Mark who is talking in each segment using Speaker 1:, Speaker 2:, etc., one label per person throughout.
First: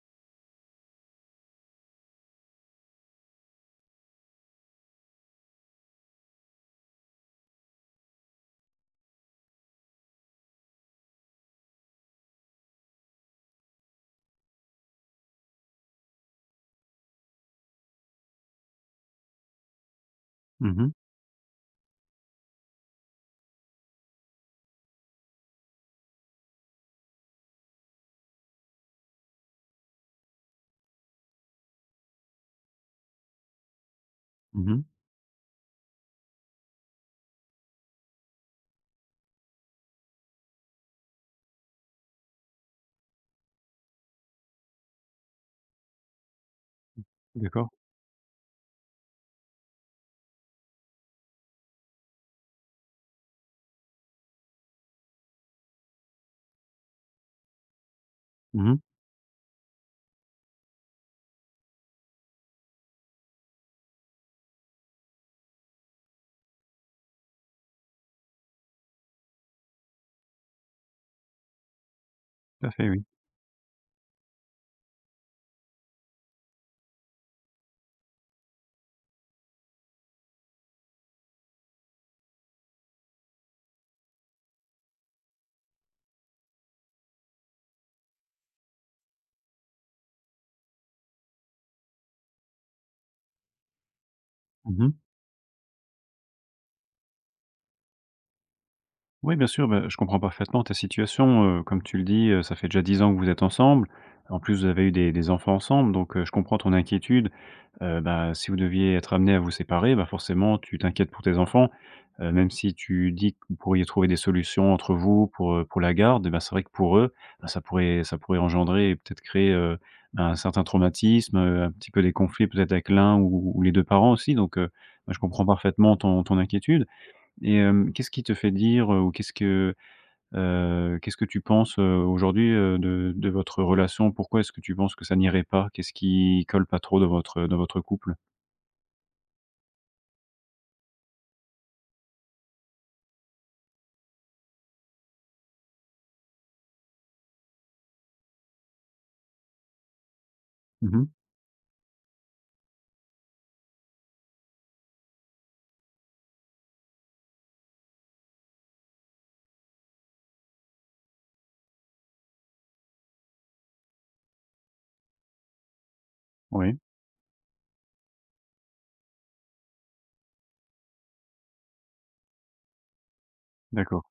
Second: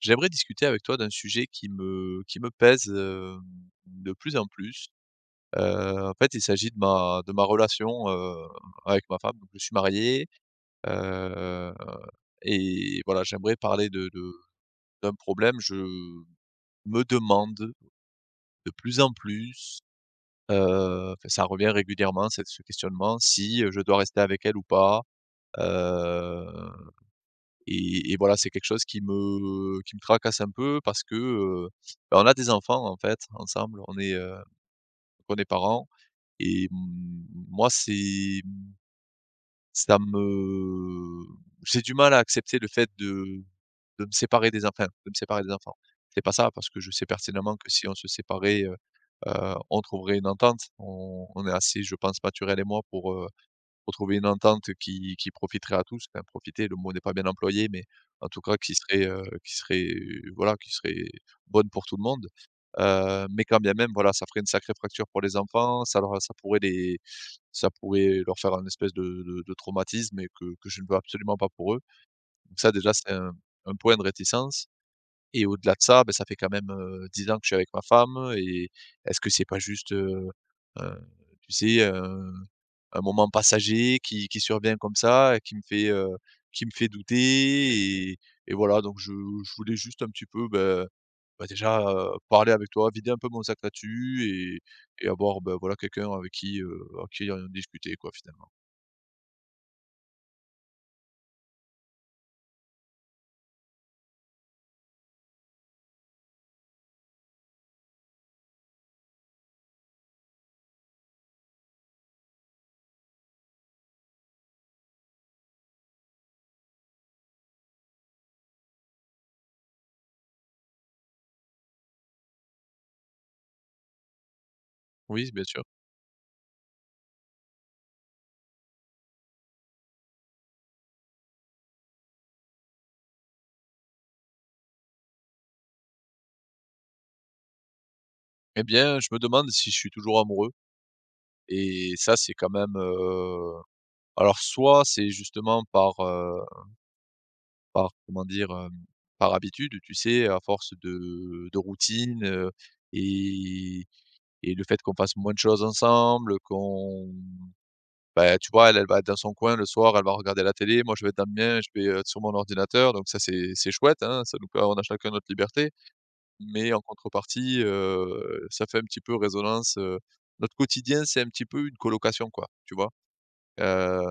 Speaker 1: J'aimerais discuter avec toi d'un sujet qui me pèse, de plus en plus. En fait, il s'agit de ma relation, avec ma femme. Donc je suis marié, heu et voilà, j'aimerais parler de d'un problème. Je me demande de plus en plus,
Speaker 2: Mmh mh.
Speaker 1: enfin ça revient régulièrement cette ce questionnement, si je dois rester avec elle ou pas. Heu Et et voilà, c'est quelque chose qui me tracasse un peu parce que, bah, on a des enfants, en fait, ensemble,
Speaker 2: Mmh mh.
Speaker 1: on est parents et moi, c'est ça me j'ai du mal à accepter le fait de me séparer des enfants de me séparer des enfants. C'est pas ça, parce que je sais pertinemment
Speaker 2: D'accord.
Speaker 1: que si on se séparait, on trouverait une entente. On est assez, je pense, Mathurel et moi pour trouver une entente qui profiterait à tous. Enfin profiter, le mot n'est pas bien employé, mais en tout cas
Speaker 2: Mmh
Speaker 1: qui
Speaker 2: mh.
Speaker 1: serait, voilà, qui serait bonne pour tout le monde. Mais quand bien même, voilà, ça ferait une sacrée fracture pour les enfants, ça leur ça pourrait les ça pourrait leur faire un espèce de traumatisme que je ne veux absolument pas pour eux. Donc
Speaker 2: Tout à
Speaker 1: ça
Speaker 2: fait,
Speaker 1: déjà
Speaker 2: oui.
Speaker 1: c'est un point de réticence et au-delà de ça, ben ça fait quand même, 10 ans que je suis avec ma femme et est-ce que c'est pas juste, heu, tu sais, un moment passager qui survient comme ça et qui me fait douter et voilà donc je voulais juste un petit peu, déjà, parler avec toi, vider un peu mon sac là-dessus
Speaker 2: Mmh mh.
Speaker 1: et avoir, bah, voilà quelqu'un avec qui en discuter quoi finalement.
Speaker 2: Oui, bien sûr, bah, je comprends parfaitement ta situation. Comme tu le dis, ça fait déjà 10 ans que vous êtes ensemble. En plus, vous avez eu des enfants ensemble, donc je comprends ton inquiétude. Bah, si vous deviez être amené à vous séparer, bah, forcément, tu t'inquiètes pour tes enfants. Même si tu dis que vous pourriez trouver des solutions entre vous pour la garde, et bah, c'est vrai que pour eux, bah, ça pourrait engendrer et peut-être créer, bah, un certain traumatisme, un petit peu des conflits peut-être avec l'un ou les 2 parents aussi, donc bah, je
Speaker 1: Oui, bien
Speaker 2: comprends
Speaker 1: sûr.
Speaker 2: parfaitement ton inquiétude. Et qu'est-ce qui te fait dire, ou qu'est-ce que tu penses, aujourd'hui, de votre relation? Pourquoi est-ce que tu penses que ça n'irait pas? Qu'est-ce qui colle pas trop dans votre couple?
Speaker 1: Eh bien, je me demande si je suis toujours amoureux et ça c'est quand même, alors soit c'est justement par, par comment dire? Par habitude, tu sais? À force
Speaker 2: Mmh.
Speaker 1: de routine. Et et le fait qu'on fasse moins de choses ensemble, qu'on ben tu vois, elle, elle va être dans son coin le soir, elle va regarder la télé, moi je vais être dans le mien, je vais, sur mon ordinateur. Donc ça c'est chouette, hein, ça nous per on a chacun notre liberté, mais
Speaker 2: Oui,
Speaker 1: en contrepartie, ça fait un petit peu résonance. Notre quotidien, c'est un petit peu une colocation, quoi, tu vois? Heu,
Speaker 2: d'accord.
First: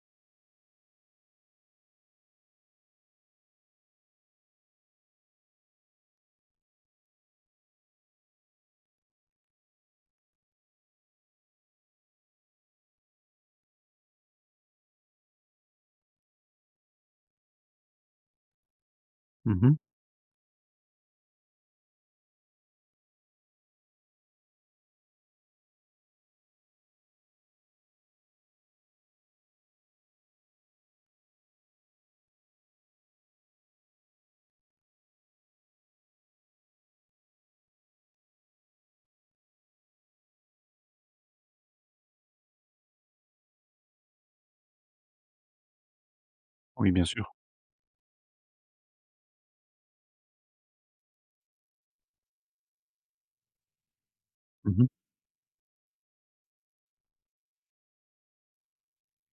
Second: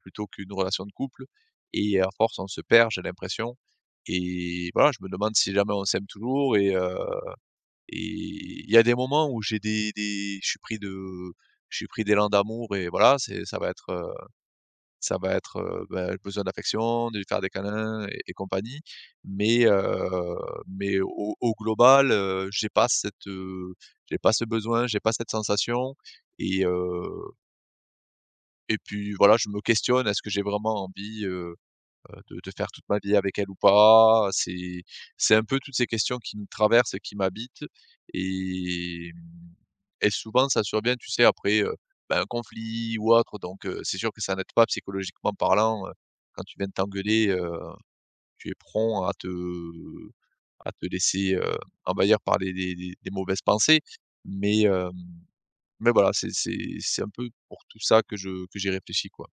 Speaker 1: Plutôt qu'une relation de couple, et à force, on se perd, j'ai l'impression, et voilà, je me demande si jamais on s'aime toujours. Il y a des moments où j'ai des je suis pris de je suis pris d'élan d'amour et voilà, c'est ça va être, bah, besoin d'affection, de lui faire des câlins et compagnie. Mais,
Speaker 2: Mmh.
Speaker 1: heu, mais au global, j'ai pas j'ai pas ce besoin, j'ai pas cette sensation. et heu puis voilà, je me questionne, est-ce que j'ai vraiment envie, de faire toute ma vie avec elle ou pas? C'est un peu toutes ces questions qui me traversent et qui m'habitent. et mmh souvent ça survient, tu sais, après, bah, un conflit ou autre. Donc c'est sûr que ça n'aide pas psychologiquement parlant, quand tu viens de
Speaker 2: Oui, bien
Speaker 1: t'engueuler,
Speaker 2: sûr.
Speaker 1: tu es prompt à te laisser, envahir par les mauvaises pensées. mais
Speaker 2: Mmh.
Speaker 1: hem, mais voilà, c'est un peu pour tout ça que je que j'y réfléchis, quoi.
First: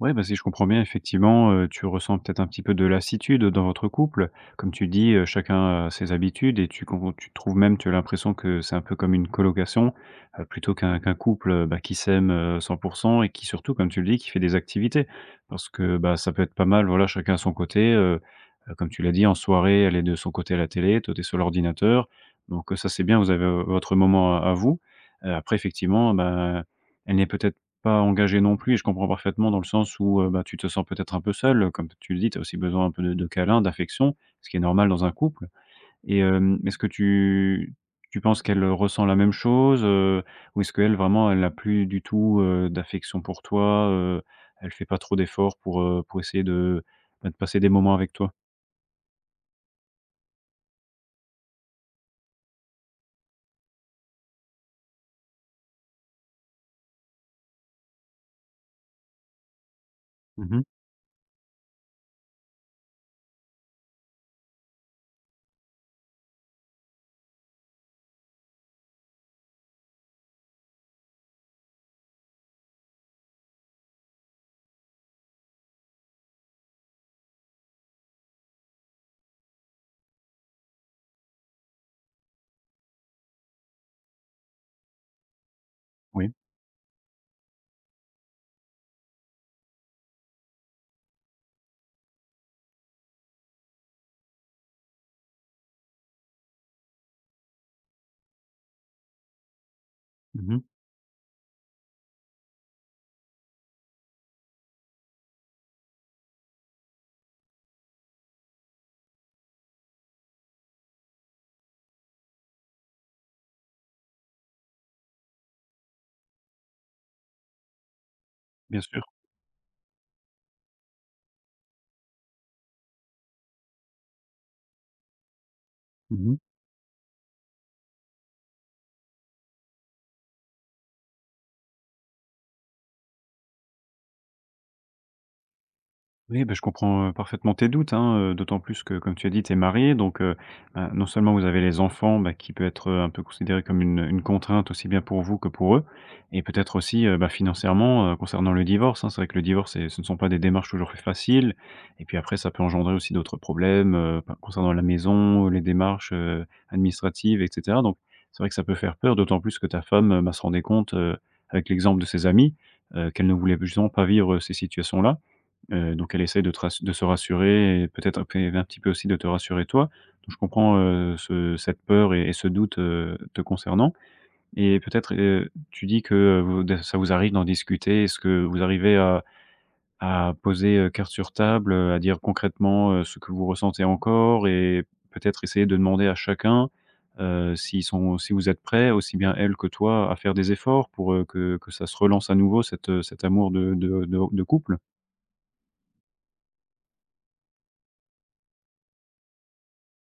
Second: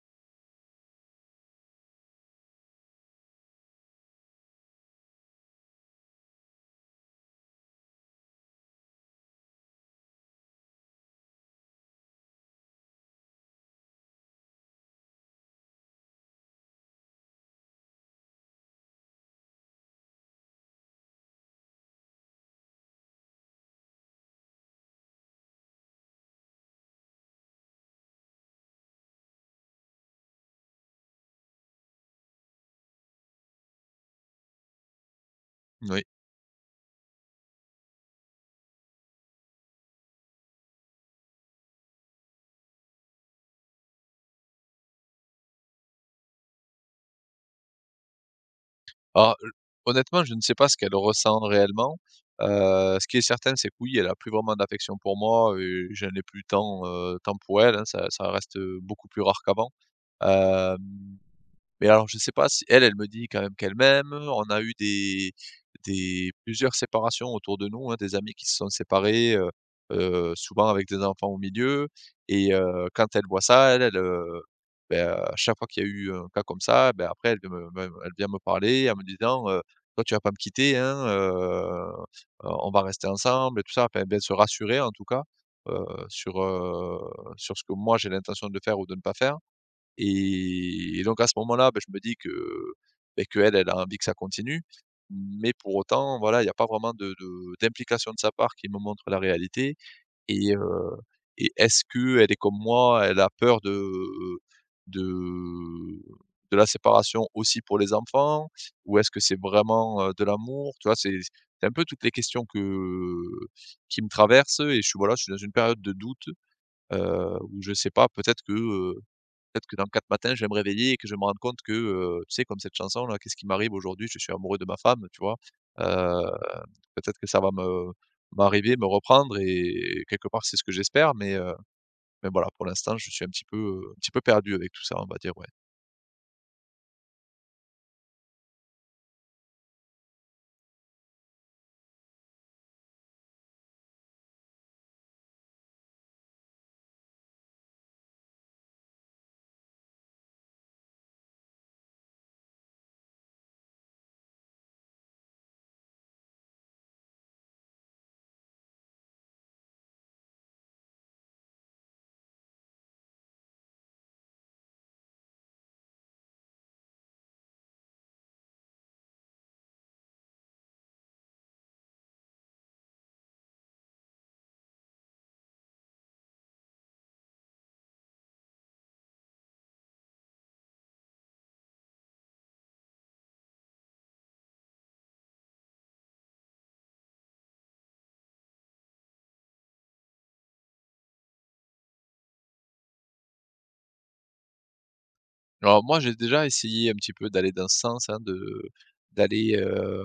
Speaker 2: Ouais, bah, si je comprends bien, effectivement, tu ressens peut-être un petit peu de lassitude dans votre couple. Comme tu dis, chacun a ses habitudes et tu trouves même, tu as l'impression que c'est un peu comme une colocation, plutôt qu'un couple, bah, qui s'aime, 100 et qui surtout, comme tu le dis, qui fait des activités. Parce que, bah, ça peut être pas mal, voilà, chacun à son côté, comme tu l'as dit, en soirée, elle est de son côté à la télé, toi, t'es sur l'ordinateur. Donc, ça, c'est bien, vous avez, votre moment à vous. Après effectivement, ben, elle n'est peut-être pas engagé non plus et je comprends parfaitement dans le sens où, bah, tu te sens peut-être un peu seul, comme tu le dis, tu as aussi besoin un peu de câlin, d'affection, ce qui est normal dans un couple.
Speaker 1: Oui.
Speaker 2: Et est-ce que tu penses qu'elle, ressent la même chose, ou est-ce qu'elle vraiment elle n'a plus du tout, d'affection pour toi, elle fait pas trop d'efforts pour essayer de, bah, de passer des moments avec toi?
Speaker 1: Alors, honnêtement, je ne sais pas ce qu'elle ressent réellement. Ce qui est certain, c'est que oui, elle a plus vraiment d'affection pour moi et je n'ai plus tant, tant pour elle, hein, ça reste beaucoup plus rare qu'avant.
Speaker 2: Mmh.
Speaker 1: Hem mais alors je sais pas si elle, elle me dit quand même qu'elle m'aime. On a eu des plusieurs séparations autour de nous, hein, des amis qui se sont séparés, souvent avec des enfants au milieu. Quand elle voit ça, beh, à chaque fois qu'il y a eu un cas comme ça, beh, après elle vient me parler en me disant, «Toi tu vas pas me quitter, hein, on va rester ensemble» et tout ça. Enfin, elle vient se rassurer en tout cas, heu,
Speaker 2: Oui.
Speaker 1: sur, heu, sur ce que moi j'ai l'intention de faire ou de ne pas faire. Et donc à ce moment-là, bah, je me dis que, beh, qu'elle, elle elle a envie que ça continue, mais pour autant, voilà, il n'y a pas vraiment de d'implication de sa part qui me montre la réalité. et
Speaker 2: Mmh.
Speaker 1: heu Est-ce qu'elle est comme moi? Elle a peur de de la séparation aussi pour les enfants? Ou est-ce que c'est vraiment, de l'amour? Tu vois? C'est un peu toutes les questions que qui me traversent, et je suis voilà, je suis dans une période de doute, où je ne sais pas, peut-être que
Speaker 2: Bien sûr.
Speaker 1: peut-être que dans 4 matins, je vais me réveiller et que je vais me rendre compte que, tu sais, comme cette chanson là: «Qu'est-ce qui m'arrive aujourd'hui? Je suis amoureux de ma femme», tu vois? Heu,
Speaker 2: Mmh.
Speaker 1: Peut-être que ça va me m'arriver, me reprendre et quelque part, c'est ce que j'espère, mais voilà, pour l'instant, je suis un petit peu perdu avec tout ça, on va dire, ouais.
Speaker 2: Oui, ben je comprends, parfaitement tes doutes, hein, d'autant plus que comme tu as dit, tu es mariée donc non seulement vous avez les enfants, bah, qui peut être, un peu considéré comme une contrainte aussi bien pour vous que pour eux et peut-être aussi, bah, financièrement, concernant le divorce, hein. C'est vrai que le divorce c'est ce ne sont pas des démarches toujours faciles et puis après ça peut engendrer aussi d'autres problèmes, par concernant la maison, les démarches, administratives et cetera. Donc c'est vrai que ça peut faire peur d'autant plus que ta femme, bah, se rendait compte, avec l'exemple de ses amis, qu'elle ne voulait justement pas vivre, ces situations-là. Donc elle essaie de te rass de se rassurer et peut-être un petit peu aussi de te rassurer toi. Donc je comprends, ce cette peur et ce doute, te concernant et peut-être, tu dis que, vous ça vous arrive d'en discuter. Est-ce que vous arrivez à poser, carte sur table, à dire concrètement, ce que vous ressentez encore et peut-être essayer de demander à chacun, s'ils sont si vous êtes prêts, aussi bien elle que toi, à faire des efforts pour, que ça se relance à nouveau cet amour de couple?
Speaker 1: Alors moi, j'ai déjà essayé un petit peu d'aller dans ce sens, hein, d'aller, heu,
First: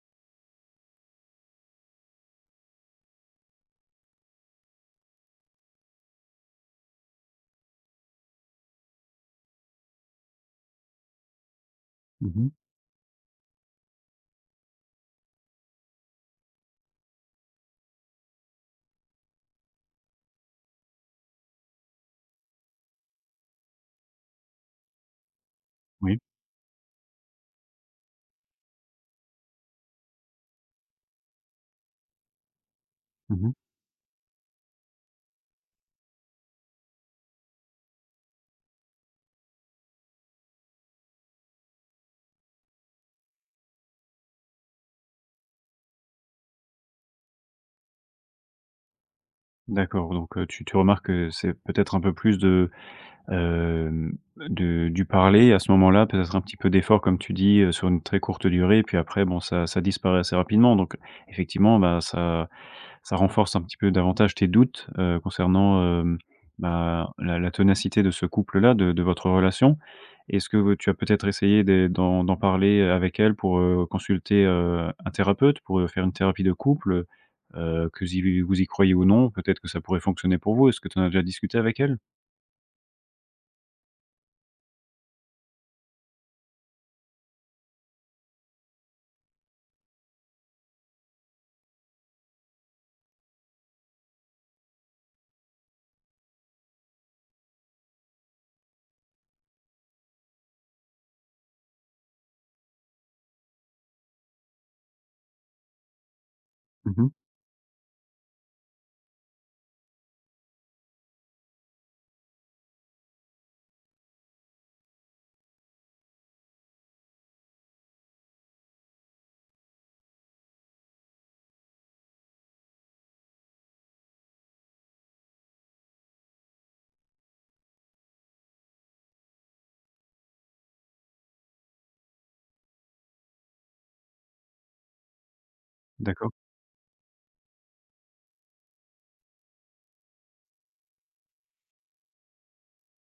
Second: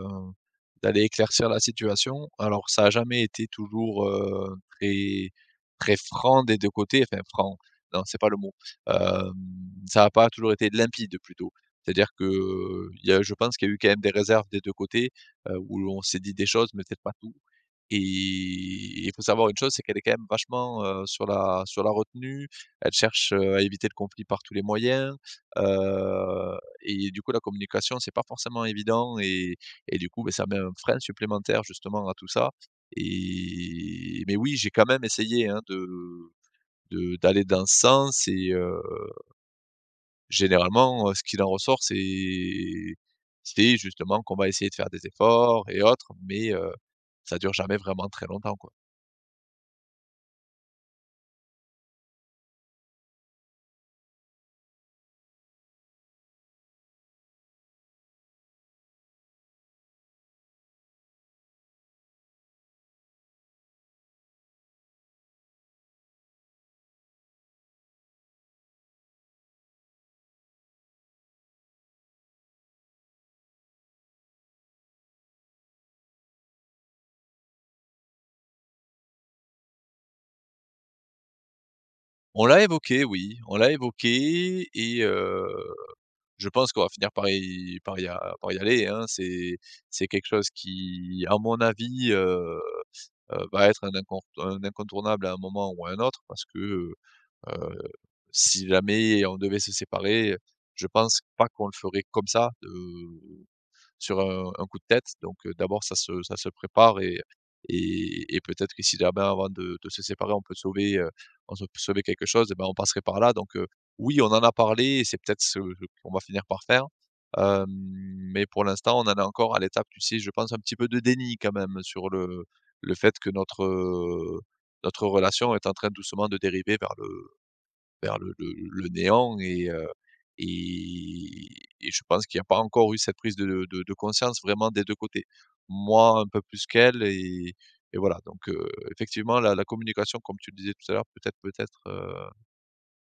Speaker 1: d'aller éclaircir la situation. Alors ça a jamais été toujours, très très franc des 2 côtés, enfin franc, non, c'est pas le mot. Hem, Ça n'a pas toujours été limpide plutôt. C'est-à-dire que,
Speaker 2: Mmh.
Speaker 1: il y a je pense qu'il y a eu quand même des réserves des 2 côtés, où on s'est dit des choses, mais peut-être pas tout. Et il faut savoir une chose, c'est qu'elle est quand même vachement, sur la retenue. Elle cherche, à éviter le conflit par tous les moyens.
Speaker 2: Oui.
Speaker 1: Heu et du coup, la communication, c'est pas forcément évident. Et du coup, beh, ça met un frein supplémentaire justement à tout ça.
Speaker 2: Mmh.
Speaker 1: Et mais oui, j'ai quand même essayé, hein, de d'aller dans ce sens. Et généralement, ce qu'il en ressort, c'est justement qu'on va essayer de faire des efforts et autres, mais ça dure jamais vraiment très longtemps, quoi.
Speaker 2: D'accord, donc tu remarques que c'est peut-être un peu plus de, hem, du parler à ce moment-là, peut-être un petit peu d'effort comme tu dis, sur une très courte durée et puis après bon ça disparaît assez rapidement donc effectivement, bah, ça renforce un petit peu davantage tes doutes, concernant, bah, la ténacité de ce couple-là, de votre relation. Est-ce que tu as peut-être essayé des d'en d'en parler avec elle pour, consulter, un thérapeute, pour, faire une thérapie de couple? Que si vous y croyez ou non, peut-être que ça pourrait fonctionner pour vous. Est-ce que tu en as déjà discuté avec elle?
Speaker 1: On l'a évoqué, oui, on l'a évoqué. Je pense qu'on va finir par y par y a par y aller, hein. C'est quelque chose qui, à mon avis, va être un incontournable à un moment ou à un autre, parce que, si jamais on devait se séparer, je pense pas qu'on le ferait comme ça, sur un coup de tête. Donc, d'abord ça se prépare.
Speaker 2: Mmh.
Speaker 1: Et et peut-être que si jamais avant de se séparer, on peut sauver quelque chose, et ben, on passerait par là. Donc, oui, on en a parlé, et c'est peut-être ce qu'on va finir par faire. Hem, mais pour l'instant, on en est encore à l'étape, tu sais, je pense un petit peu de déni quand même sur le fait que notre, notre relation est en train doucement de dériver vers le néant. Et heu et et je pense qu'il n'y a pas encore eu cette prise de conscience vraiment des 2 côtés. Moi, un
Speaker 2: D'accord.
Speaker 1: peu plus qu'elle. Et voilà, donc effectivement la communication, comme tu le disais tout à l'heure, peut-être,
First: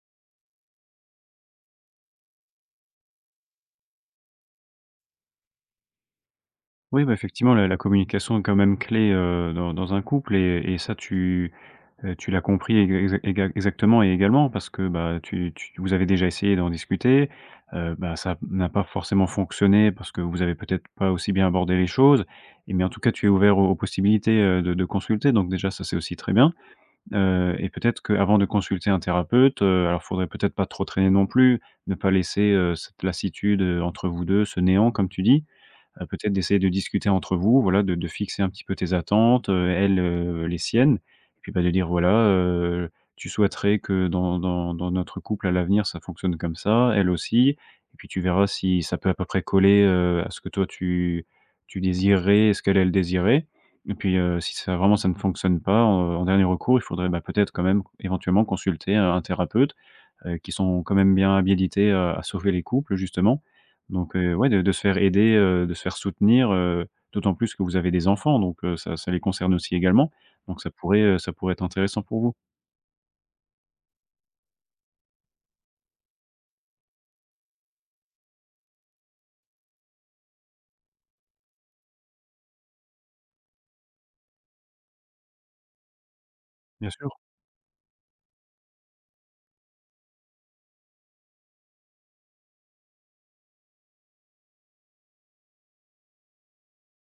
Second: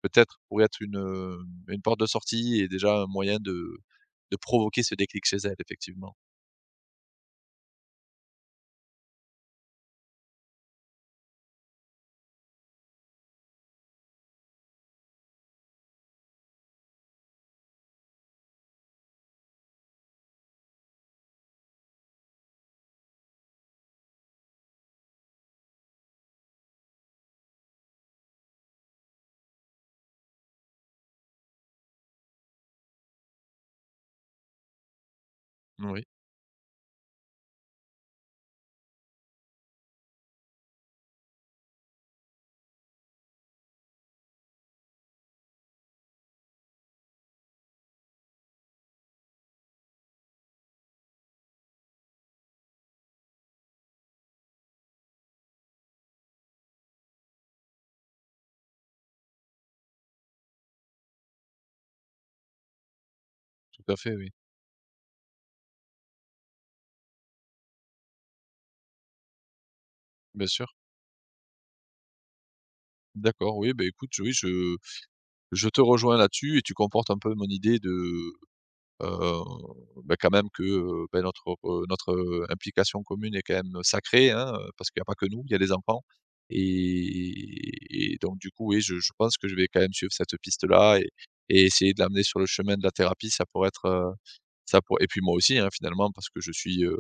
Speaker 1: peut-être pourrait être une porte de sortie et déjà un moyen de provoquer ce déclic chez elle effectivement.
Speaker 2: Oui, bah, effectivement, la communication est quand même clé, dans un couple et ça tu. Tu l'as compris exactement et également parce que, bah, tu tu vous avez déjà essayé d'en discuter, bah, ça n'a pas forcément fonctionné parce que vous avez peut-être pas aussi bien abordé les choses et mais en tout cas, tu es ouvert aux possibilités, de consulter donc déjà ça, c'est aussi très bien, et peut-être qu'avant de consulter un thérapeute, alors faudrait peut-être pas trop traîner non plus, ne pas laisser, cette lassitude, entre vous 2, ce néant comme tu dis,
Speaker 1: Oui,
Speaker 2: peut-être d'essayer de discuter entre vous, voilà, de fixer un petit peu tes attentes, elle, les siennes. Et puis, bah, de dire: «Voilà, tu souhaiterais que dans notre couple à l'avenir, ça fonctionne comme ça, elle aussi» et puis tu verras si ça peut à peu près coller, à ce que toi tu désirais et ce qu'elle, elle désirait et puis, si ça vraiment ça ne fonctionne pas, en dernier recours, il faudrait, bah, peut-être quand même éventuellement consulter un thérapeute, qui sont quand même bien habilités à sauver les couples justement.
Speaker 1: tout à
Speaker 2: Donc,
Speaker 1: fait, oui,
Speaker 2: ouais, de se faire aider, de se faire soutenir, d'autant plus que vous avez des enfants donc, ça les concerne aussi également.
Speaker 1: bien
Speaker 2: Donc
Speaker 1: sûr.
Speaker 2: ça pourrait être intéressant pour vous.
Speaker 1: D'accord. Oui, beh, écoute, oui, je te rejoins là-dessus, et tu confortes un peu mon idée de heu, bah, quand même que, bah, notre, implication commune est quand même sacrée, hein, parce qu'il n'y a pas que nous, il y a les enfants.
Speaker 2: Bien sûr.
Speaker 1: Et donc du coup, oui, je pense que je vais quand même suivre cette piste-là, et essayer de l'amener sur le chemin de la thérapie. Ça pourrait être, ça pour Et puis moi aussi, hein, finalement, parce que je suis, heu,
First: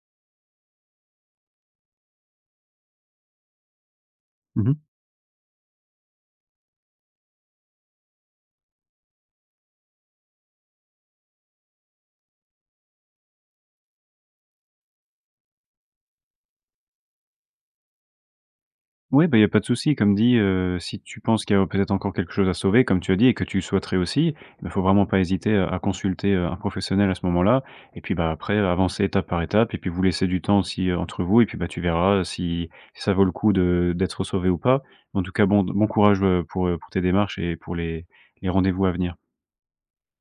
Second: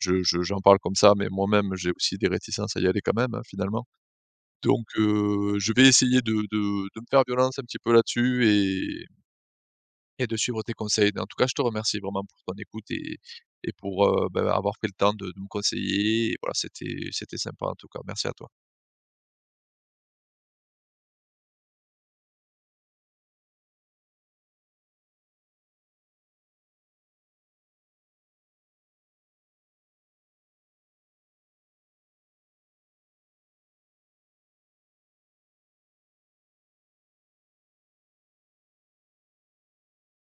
Speaker 1: je je j'en parle comme ça, mais moi-même, j'ai aussi des réticences à y aller quand même, hein, finalement.
Speaker 2: Mmh.
Speaker 1: Donc je vais essayer de me faire violence un petit peu là-dessus, et de suivre tes conseils. En tout cas, je te remercie vraiment pour ton écoute, et pour, bah, avoir pris le temps de me conseiller, et voilà, c'était sympa en tout cas. Merci à toi.
Speaker 2: Oui, bah, il y a pas de souci. Comme dit, si tu penses qu'il y a peut-être encore quelque chose à sauver, comme tu as dit et que tu le souhaiterais aussi, il bah, faut vraiment pas hésiter à consulter, un professionnel à ce moment-là. Et puis, bah, après avancer étape par étape et puis vous laisser du temps aussi, entre vous et puis, bah, tu verras si ça vaut le coup de d'être sauvé ou pas. En tout cas, bon bon courage, pour tes démarches et pour les rendez-vous à venir.